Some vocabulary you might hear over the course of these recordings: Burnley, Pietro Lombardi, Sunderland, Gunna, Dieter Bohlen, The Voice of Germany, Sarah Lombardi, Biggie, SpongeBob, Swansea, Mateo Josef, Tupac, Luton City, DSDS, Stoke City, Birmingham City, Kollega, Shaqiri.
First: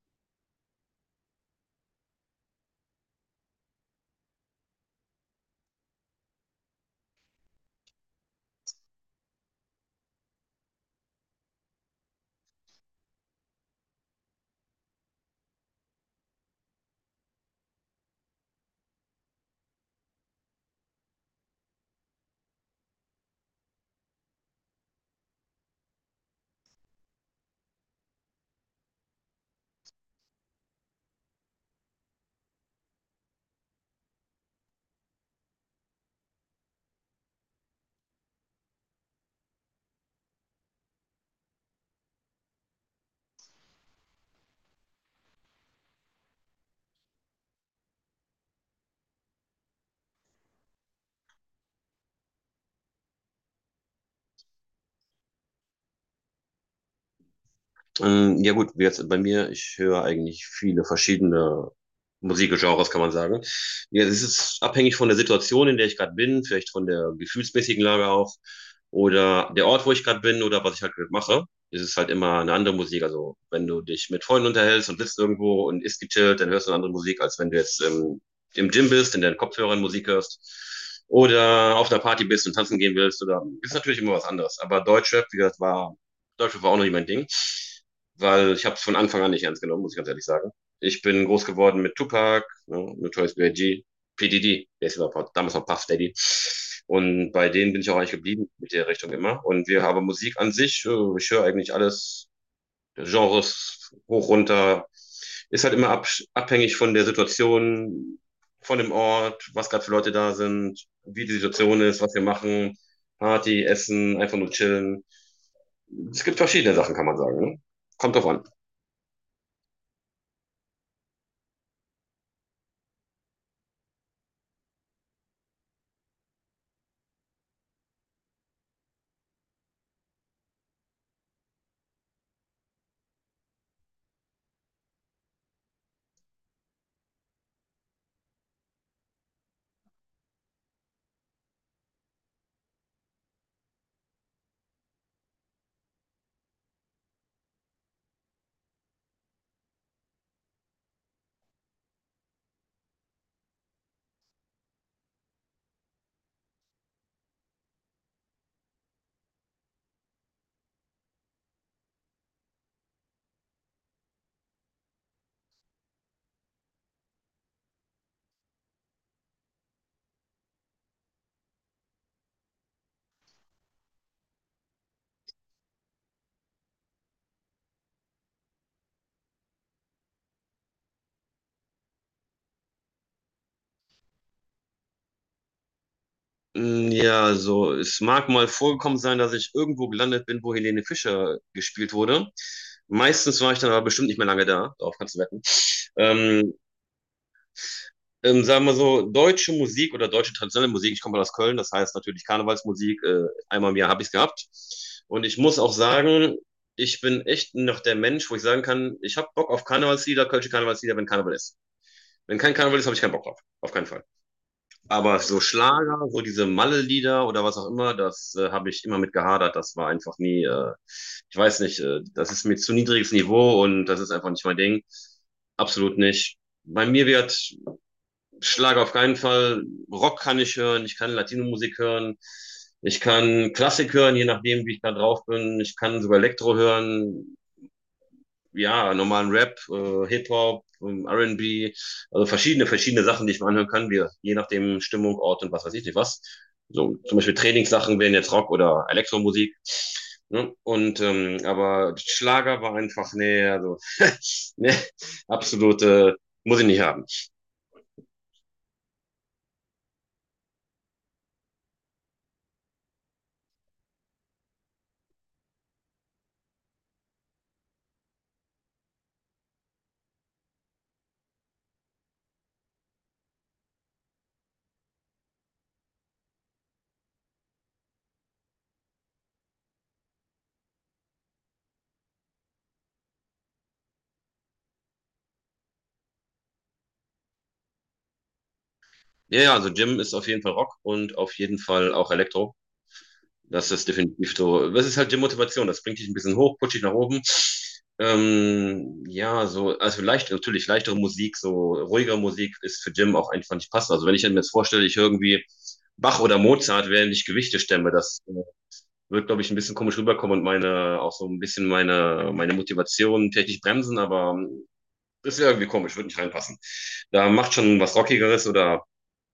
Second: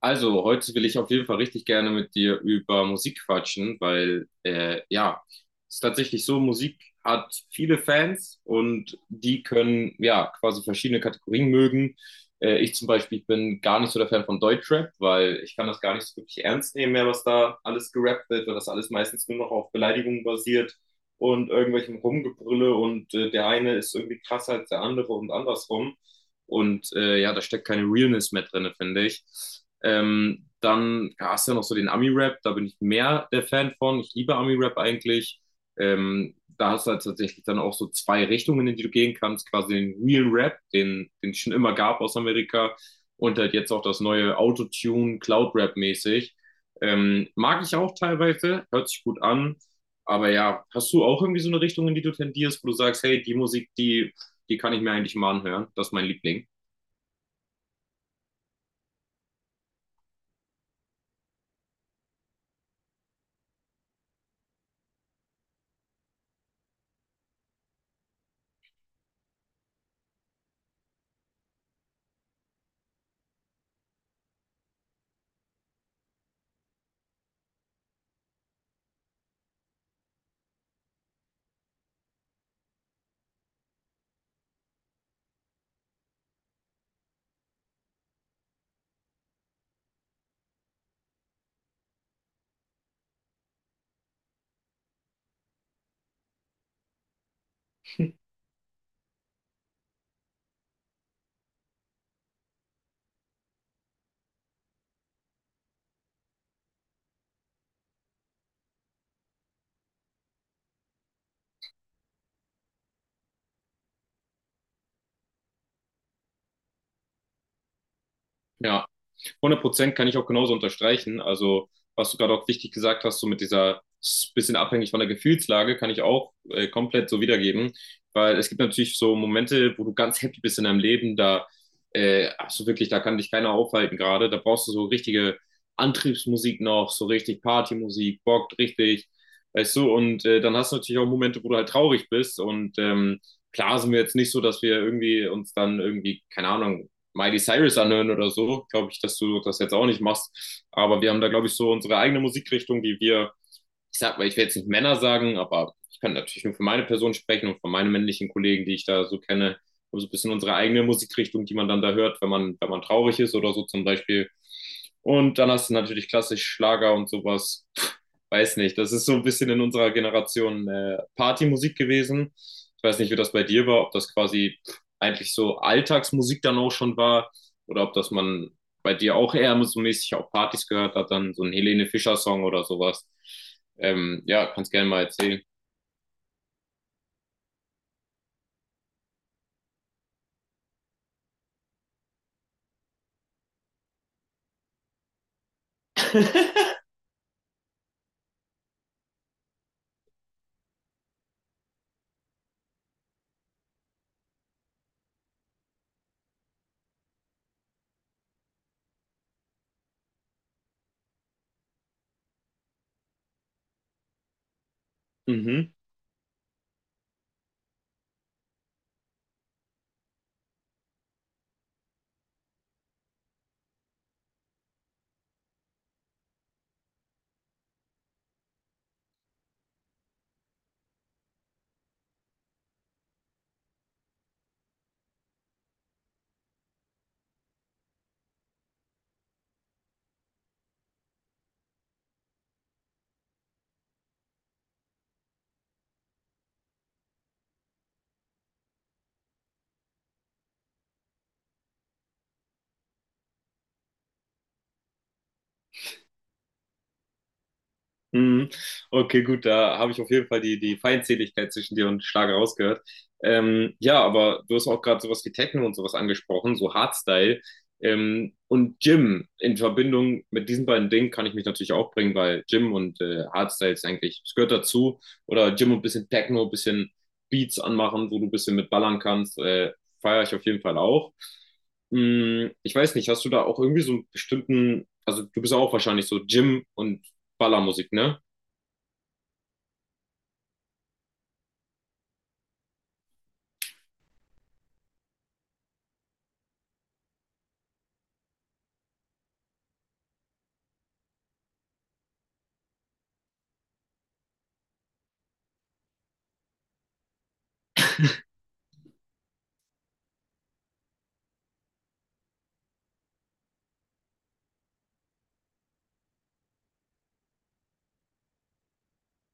Also, heute will ich auf jeden Fall richtig gerne mit dir über Musik quatschen, weil ja, es ist tatsächlich so, Musik hat viele Fans und die können ja quasi verschiedene Kategorien mögen. Ich zum Beispiel bin gar nicht so der Fan von Deutschrap, weil ich kann das gar nicht so wirklich ernst nehmen mehr, was da alles gerappt wird, weil das alles meistens nur noch auf Beleidigungen basiert und irgendwelchem Rumgebrülle und der eine ist irgendwie krasser als der andere und andersrum. Und ja, da steckt keine Realness mehr drin, finde ich. Dann ja, hast du ja noch so den Ami-Rap, da bin ich mehr der Fan von. Ich liebe Ami-Rap eigentlich. Da hast du halt tatsächlich dann auch so zwei Richtungen, in die du gehen kannst. Quasi den Real Rap, den es schon immer gab aus Amerika. Und halt jetzt auch das neue Autotune, Cloud Rap mäßig. Mag ich auch teilweise, hört sich gut an. Aber ja, hast du auch irgendwie so eine Richtung, in die du tendierst, wo du sagst, hey, die kann ich mir eigentlich mal anhören. Das ist mein Liebling. Ja gut, wie jetzt bei mir, ich höre eigentlich viele verschiedene Musikgenres, kann man sagen. Ja, es ist abhängig von der Situation, in der ich gerade bin, vielleicht von der gefühlsmäßigen Lage auch oder der Ort, wo ich gerade bin oder was ich halt gerade mache. Es ist halt immer eine andere Musik. Also wenn du dich mit Freunden unterhältst und sitzt irgendwo und isst gechillt, dann hörst du eine andere Musik, als wenn du jetzt im Gym bist, in deinen Kopfhörern Musik hörst oder auf einer Party bist und tanzen gehen willst. Oder ist natürlich immer was anderes. Aber Deutschrap, wie gesagt, war Deutschrap war auch noch nicht mein Ding, weil ich habe es von Anfang an nicht ernst genommen, muss ich ganz ehrlich sagen. Ich bin groß geworden mit Tupac, ne, Notorious B.I.G., PDD, der ist überhaupt damals noch Puff Daddy. Und bei denen bin ich auch eigentlich geblieben mit der Richtung immer. Und wir haben Musik an sich, ich höre eigentlich alles, Genres hoch, runter. Ist halt immer abhängig von der Situation, von dem Ort, was gerade für Leute da sind, wie die Situation ist, was wir machen, Party, Essen, einfach nur chillen. Es gibt verschiedene Sachen, kann man sagen. Ne? Kommt drauf an. Ja, 100% kann ich auch genauso unterstreichen. Also, was du gerade auch wichtig gesagt hast, so mit dieser bisschen abhängig von der Gefühlslage, kann ich auch komplett so wiedergeben. Weil es gibt natürlich so Momente, wo du ganz happy bist in deinem Leben, da hast du wirklich, da kann dich keiner aufhalten gerade. Da brauchst du so richtige Antriebsmusik noch, so richtig Partymusik, bockt richtig, weißt du. Und dann hast du natürlich auch Momente, wo du halt traurig bist und klar sind wir jetzt nicht so, dass wir keine Ahnung, Miley Cyrus anhören oder so, glaube ich, dass du das jetzt auch nicht machst. Aber wir haben da, glaube ich, so unsere eigene Musikrichtung, die wir. Ich sag mal, ich will jetzt nicht Männer sagen, aber ich kann natürlich nur für meine Person sprechen und für meine männlichen Kollegen, die ich da so kenne, Um so also ein bisschen unsere eigene Musikrichtung, die man dann da hört, wenn man traurig ist oder so zum Beispiel. Und dann hast du natürlich klassisch Schlager und sowas. Weiß nicht, das ist so ein bisschen in unserer Generation Partymusik gewesen. Ich weiß nicht, wie das bei dir war, ob das quasi eigentlich so Alltagsmusik dann auch schon war oder ob das man bei dir auch eher so mäßig auf Partys gehört hat, dann so ein Helene Fischer-Song oder sowas. Ja, kannst gerne mal erzählen. Mm, ja, also es mag mal vorgekommen sein, dass ich irgendwo gelandet bin, wo Helene Fischer gespielt wurde. Meistens war ich dann aber bestimmt nicht mehr lange da, darauf kannst du wetten. Ähm, sagen wir so, deutsche Musik oder deutsche traditionelle Musik, ich komme aus Köln, das heißt natürlich Karnevalsmusik, einmal im Jahr habe ich es gehabt. Und ich muss auch sagen, ich bin echt noch der Mensch, wo ich sagen kann, ich habe Bock auf Karnevalslieder, kölsche Karnevalslieder, wenn Karneval ist. Wenn kein Karneval ist, habe ich keinen Bock drauf, auf keinen Fall. Aber so Mhm. Schlager, so diese Malle-Lieder oder was auch immer, das habe ich immer mit gehadert. Das war einfach nie, ich weiß nicht, das ist mir zu niedriges Niveau und das ist einfach nicht mein Ding. Absolut nicht. Bei mir wird Schlager auf keinen Fall. Rock kann ich hören, ich kann Latino-Musik hören, ich kann Klassik hören, je nachdem, wie ich da drauf bin. Ich kann sogar Elektro hören, ja, normalen Rap, Hip-Hop, RB, also verschiedene Sachen, die ich mir anhören kann, wir, je nachdem Stimmung, Ort und was weiß ich nicht was. So, zum Beispiel Trainingssachen wären jetzt Rock oder Elektromusik. Ne? Und aber Schlager war einfach, nee, also nee, absolute, muss ich nicht haben. Mhm. Okay, gut, da habe ich auf jeden Fall die Feindseligkeit zwischen dir und Schlager rausgehört. Ja, aber du hast auch gerade sowas wie Techno und sowas angesprochen, so Hardstyle. Und Gym in Verbindung mit diesen beiden Dingen kann ich mich natürlich auch bringen, weil Gym und Hardstyle ist eigentlich, es gehört dazu. Oder Gym und ein bisschen Techno, ein bisschen Beats anmachen, wo du ein bisschen mit ballern kannst, feiere ich auf jeden Fall auch. Ich weiß nicht, hast du da auch irgendwie so einen bestimmten, also du bist auch wahrscheinlich so Gym und Ballermusik, ne? Ja, ja, also Jim ist auf jeden Fall Rock und auf jeden Fall auch Elektro. Das ist definitiv so. Das ist halt die Motivation. Das bringt dich ein bisschen hoch, pusht dich nach oben. Ja, so, also leicht, natürlich leichtere Musik, so ruhigere Musik ist für Jim auch einfach nicht passend. Also wenn ich mir jetzt vorstelle, ich höre irgendwie Bach oder Mozart, während ich Gewichte stemme, das wird, glaube ich, ein bisschen komisch rüberkommen und meine, auch so ein bisschen meine Motivation technisch bremsen, aber ist ja irgendwie komisch, wird nicht reinpassen. Da macht schon was Rockigeres oder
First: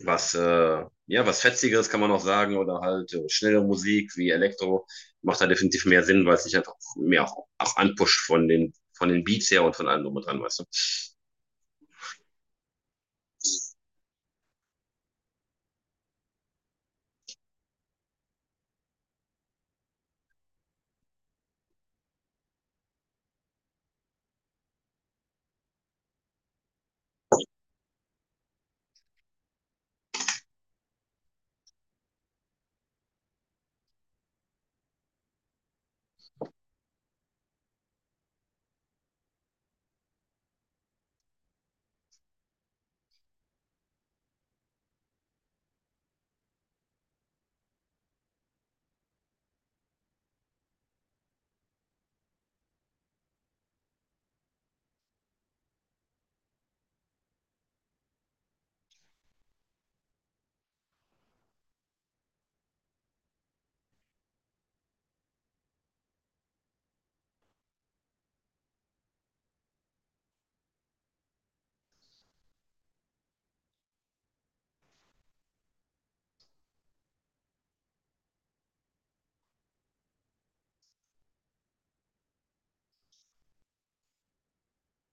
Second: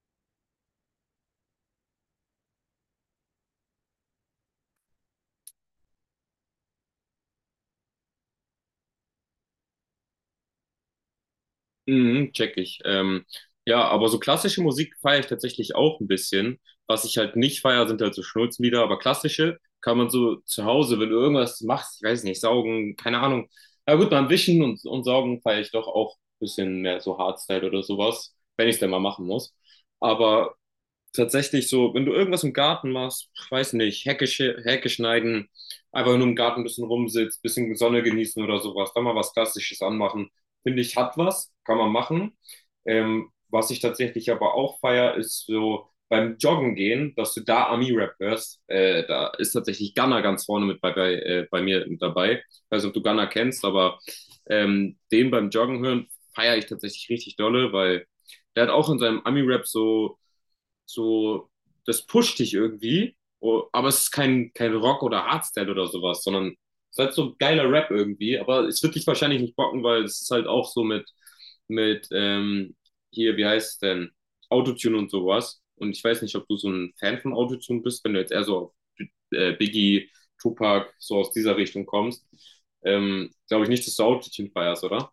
was, ja, was Fetzigeres kann man noch sagen oder halt schnelle Musik wie Elektro macht da definitiv mehr Sinn, weil es sich einfach mehr auch anpusht von den Beats her und von allem drum und dran, weißt du. Mhm, check ich. Ja, aber so klassische Musik feiere ich tatsächlich auch ein bisschen. Was ich halt nicht feiere, sind halt so Schnulzenlieder, aber klassische kann man so zu Hause, wenn du irgendwas machst, ich weiß nicht, saugen, keine Ahnung. Na gut, beim Wischen und Saugen feiere ich doch auch ein bisschen mehr so Hardstyle oder sowas, wenn ich es denn mal machen muss. Aber tatsächlich so, wenn du irgendwas im Garten machst, weiß nicht, Hecke schneiden, einfach nur im Garten ein bisschen rumsitzt, bisschen Sonne genießen oder sowas, dann mal was Klassisches anmachen, finde ich, hat was, kann man machen. Was ich tatsächlich aber auch feier, ist so beim Joggen gehen, dass du da Ami-Rap hörst. Da ist tatsächlich Gunna ganz vorne mit bei mir mit dabei. Ich weiß nicht, ob du Gunna kennst, aber den beim Joggen hören feiere ich tatsächlich richtig dolle, weil der hat auch in seinem Ami-Rap so, das pusht dich irgendwie, oh, aber es ist kein Rock oder Hardstyle oder sowas, sondern es ist halt so geiler Rap irgendwie, aber es wird dich wahrscheinlich nicht bocken, weil es ist halt auch so mit hier, wie heißt es denn, Autotune und sowas. Und ich weiß nicht, ob du so ein Fan von Autotune bist, wenn du jetzt eher so auf Biggie, Tupac, so aus dieser Richtung kommst. Glaube ich nicht, dass du Autotune feierst, oder?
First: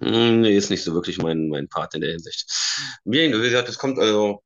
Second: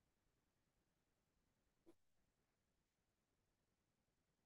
Hm, nee, ist nicht so wirklich mein Part in der Hinsicht. Wie gesagt, es kommt also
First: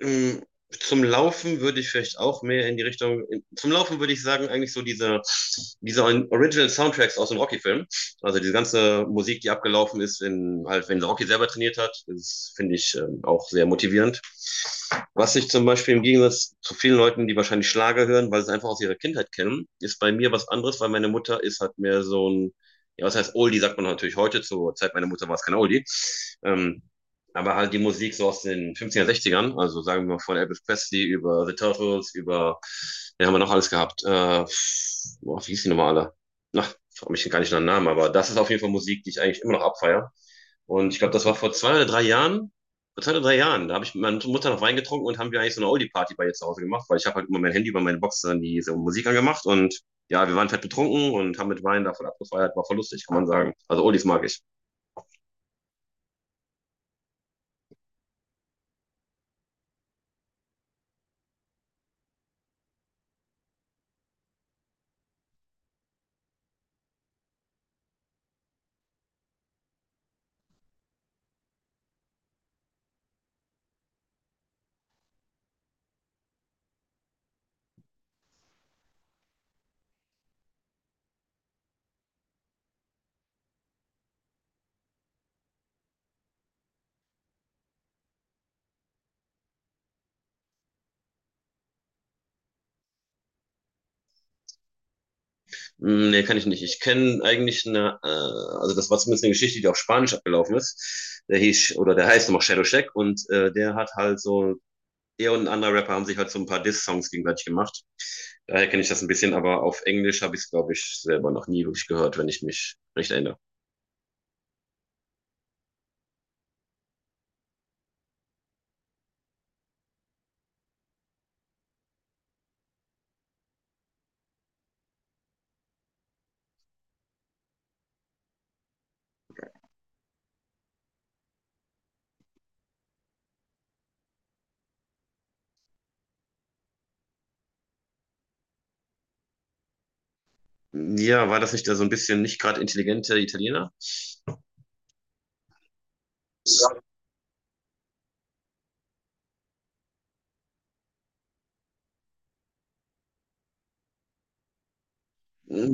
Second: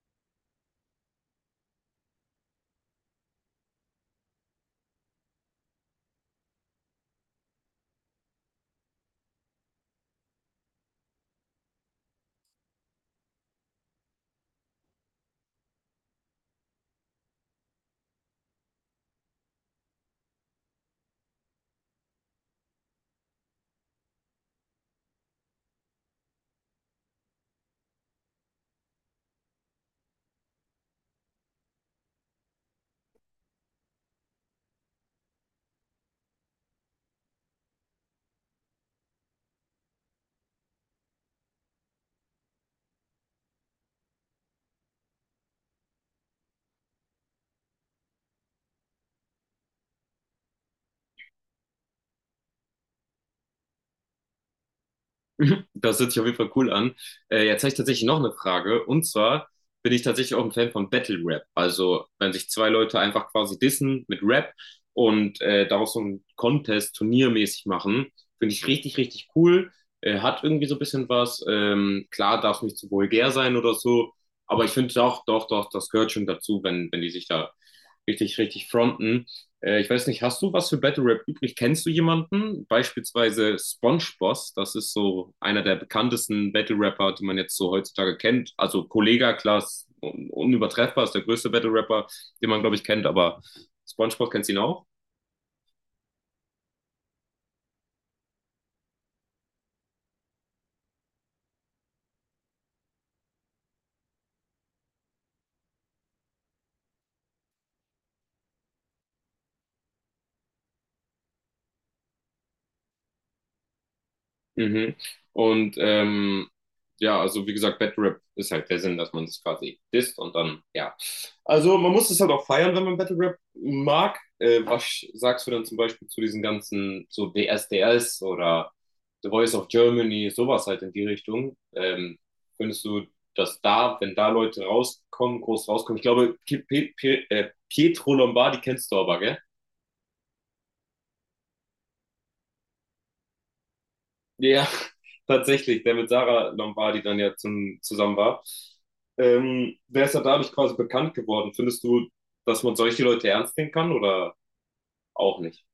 mh, zum Laufen würde ich vielleicht auch mehr in die zum Laufen würde ich sagen, eigentlich so diese Original Soundtracks aus dem Rocky-Film. Also diese ganze Musik, die abgelaufen ist, in, halt, wenn Rocky selber trainiert hat, das finde ich auch sehr motivierend. Was ich zum Beispiel im Gegensatz zu vielen Leuten, die wahrscheinlich Schlager hören, weil sie es einfach aus ihrer Kindheit kennen, ist bei mir was anderes, weil meine Mutter ist halt mehr so ein, ja, was heißt Oldie, sagt man natürlich heute, zur Zeit meiner Mutter war es kein Oldie. Ähm, aber halt die Musik so aus den 50er, ern also sagen wir mal von Elvis Presley über The Turtles, über, den haben wir noch alles gehabt. Boah, wie hieß die nochmal alle? Na, frag mich gar nicht nach dem Namen, aber das ist auf jeden Fall Musik, die ich eigentlich immer noch abfeiere. Und ich glaube, das war vor zwei oder drei Jahren, da habe ich mit meiner Mutter noch Wein getrunken und haben wir eigentlich so eine Oldie-Party bei ihr zu Hause gemacht, weil ich habe halt immer mein Handy über meine Box dann diese Musik angemacht und ja, wir waren fett betrunken und haben mit Wein davon abgefeiert, war voll lustig, kann man sagen. Also Oldies mag ich. Das hört sich auf jeden Fall cool an. Jetzt habe ich tatsächlich noch eine Frage. Und zwar bin ich tatsächlich auch ein Fan von Battle Rap. Also, wenn sich zwei Leute einfach quasi dissen mit Rap und daraus so ein Contest turniermäßig machen, finde ich richtig, richtig cool. Hat irgendwie so ein bisschen was. Klar, darf es nicht zu vulgär sein oder so. Aber ich finde doch, doch, doch, das gehört schon dazu, wenn die sich da richtig, richtig fronten. Ich weiß nicht, hast du was für Battle Rap übrig? Kennst du jemanden? Beispielsweise SpongeBob. Das ist so einer der bekanntesten Battle Rapper, die man jetzt so heutzutage kennt. Also Kollega, klar, ist un unübertreffbar, ist der größte Battle Rapper, den man, glaube ich, kennt, aber SpongeBob kennst du ihn auch? Mm, nee, kann ich nicht. Ich kenne eigentlich eine, also das war zumindest eine Geschichte, die auf Spanisch abgelaufen ist. Der hieß, oder der heißt nochmal Shadow Shack und der hat halt so, er und ein anderer Rapper haben sich halt so ein paar Diss-Songs gegenseitig gemacht. Daher kenne ich das ein bisschen, aber auf Englisch habe ich es, glaube ich, selber noch nie wirklich gehört, wenn ich mich recht erinnere. Mhm. Und ja, also wie gesagt, Battle Rap ist halt der Sinn, dass man das quasi disst und dann, ja. Also man muss es halt auch feiern, wenn man Battle Rap mag. Was sagst du dann zum Beispiel zu diesen ganzen, so DSDS oder The Voice of Germany, sowas halt in die Richtung? Findest du, dass da, wenn da Leute rauskommen, groß rauskommen? Ich glaube, P P P Pietro Lombardi kennst du aber, gell? Ja, war das nicht der so ein bisschen nicht gerade intelligente Italiener? Ja, tatsächlich, der mit Sarah Ja, Lombardi dann ja zusammen war. Der ist ja dadurch quasi bekannt geworden. Findest du, dass man solche Leute ernst nehmen kann oder auch nicht?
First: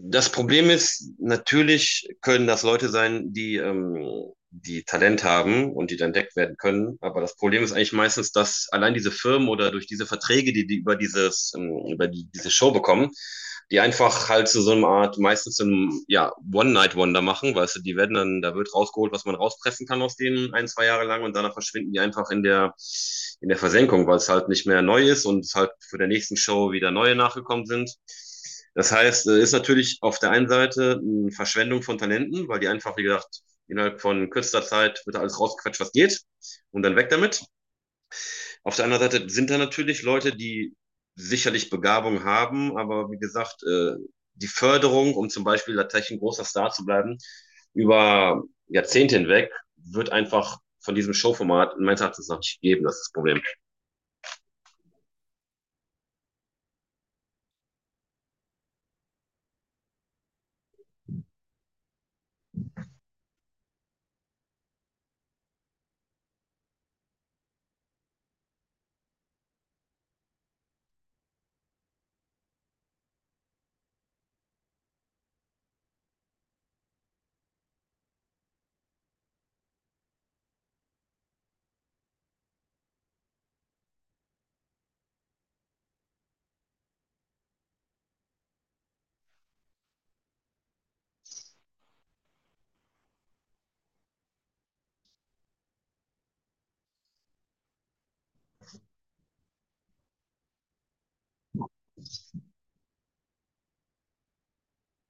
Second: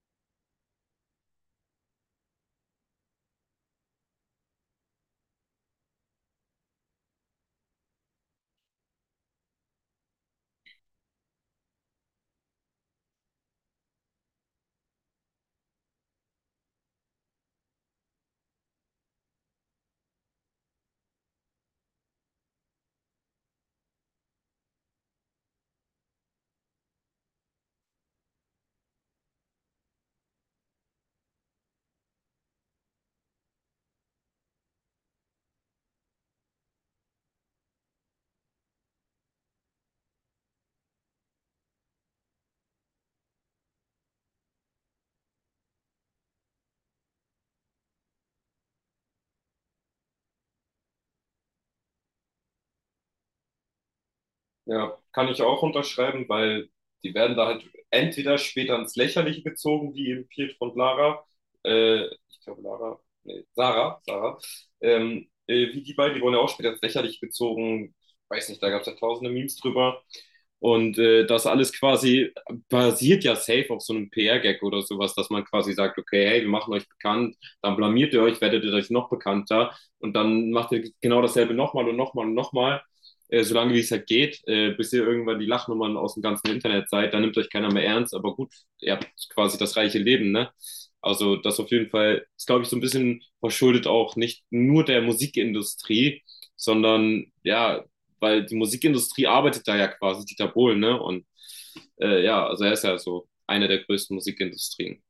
das Problem ist, natürlich können das Leute sein, die, die Talent haben und die dann entdeckt werden können. Aber das Problem ist eigentlich meistens, dass allein diese Firmen oder durch diese Verträge, die die über dieses, diese Show bekommen, die einfach halt zu so einer Art, meistens so einem, ja, One-Night-Wonder machen, weißt du, die werden dann, da wird rausgeholt, was man rauspressen kann aus denen ein, zwei Jahre lang und danach verschwinden die einfach in der Versenkung, weil es halt nicht mehr neu ist und es halt für der nächsten Show wieder neue nachgekommen sind. Das heißt, ist natürlich auf der einen Seite eine Verschwendung von Talenten, weil die einfach, wie gesagt, innerhalb von kürzester Zeit wird da alles rausgequetscht, was geht, und dann weg damit. Auf der anderen Seite sind da natürlich Leute, die sicherlich Begabung haben, aber wie gesagt, die Förderung, um zum Beispiel tatsächlich ein großer Star zu bleiben, über Jahrzehnte hinweg, wird einfach von diesem Showformat meines Erachtens noch nicht geben. Das ist das Problem. Ja, kann ich auch unterschreiben, weil die werden da halt entweder später ins Lächerliche gezogen, wie eben Pietro und Lara, ich glaube Lara, nee, Sarah, Sarah, wie die beiden, die wurden ja auch später ins Lächerliche gezogen, weiß nicht, da gab es ja tausende Memes drüber. Und das alles quasi basiert ja safe auf so einem PR-Gag oder sowas, dass man quasi sagt, okay, hey, wir machen euch bekannt, dann blamiert ihr euch, werdet ihr euch noch bekannter und dann macht ihr genau dasselbe nochmal und nochmal und nochmal, solange wie es halt geht, bis ihr irgendwann die Lachnummern aus dem ganzen Internet seid, dann nimmt euch keiner mehr ernst, aber gut, ihr habt quasi das reiche Leben, ne? Also das auf jeden Fall ist, glaube ich, so ein bisschen verschuldet auch nicht nur der Musikindustrie, sondern ja, weil die Musikindustrie arbeitet da ja quasi, Dieter Bohlen, ne? Und ja, also er ist ja so eine der größten Musikindustrien.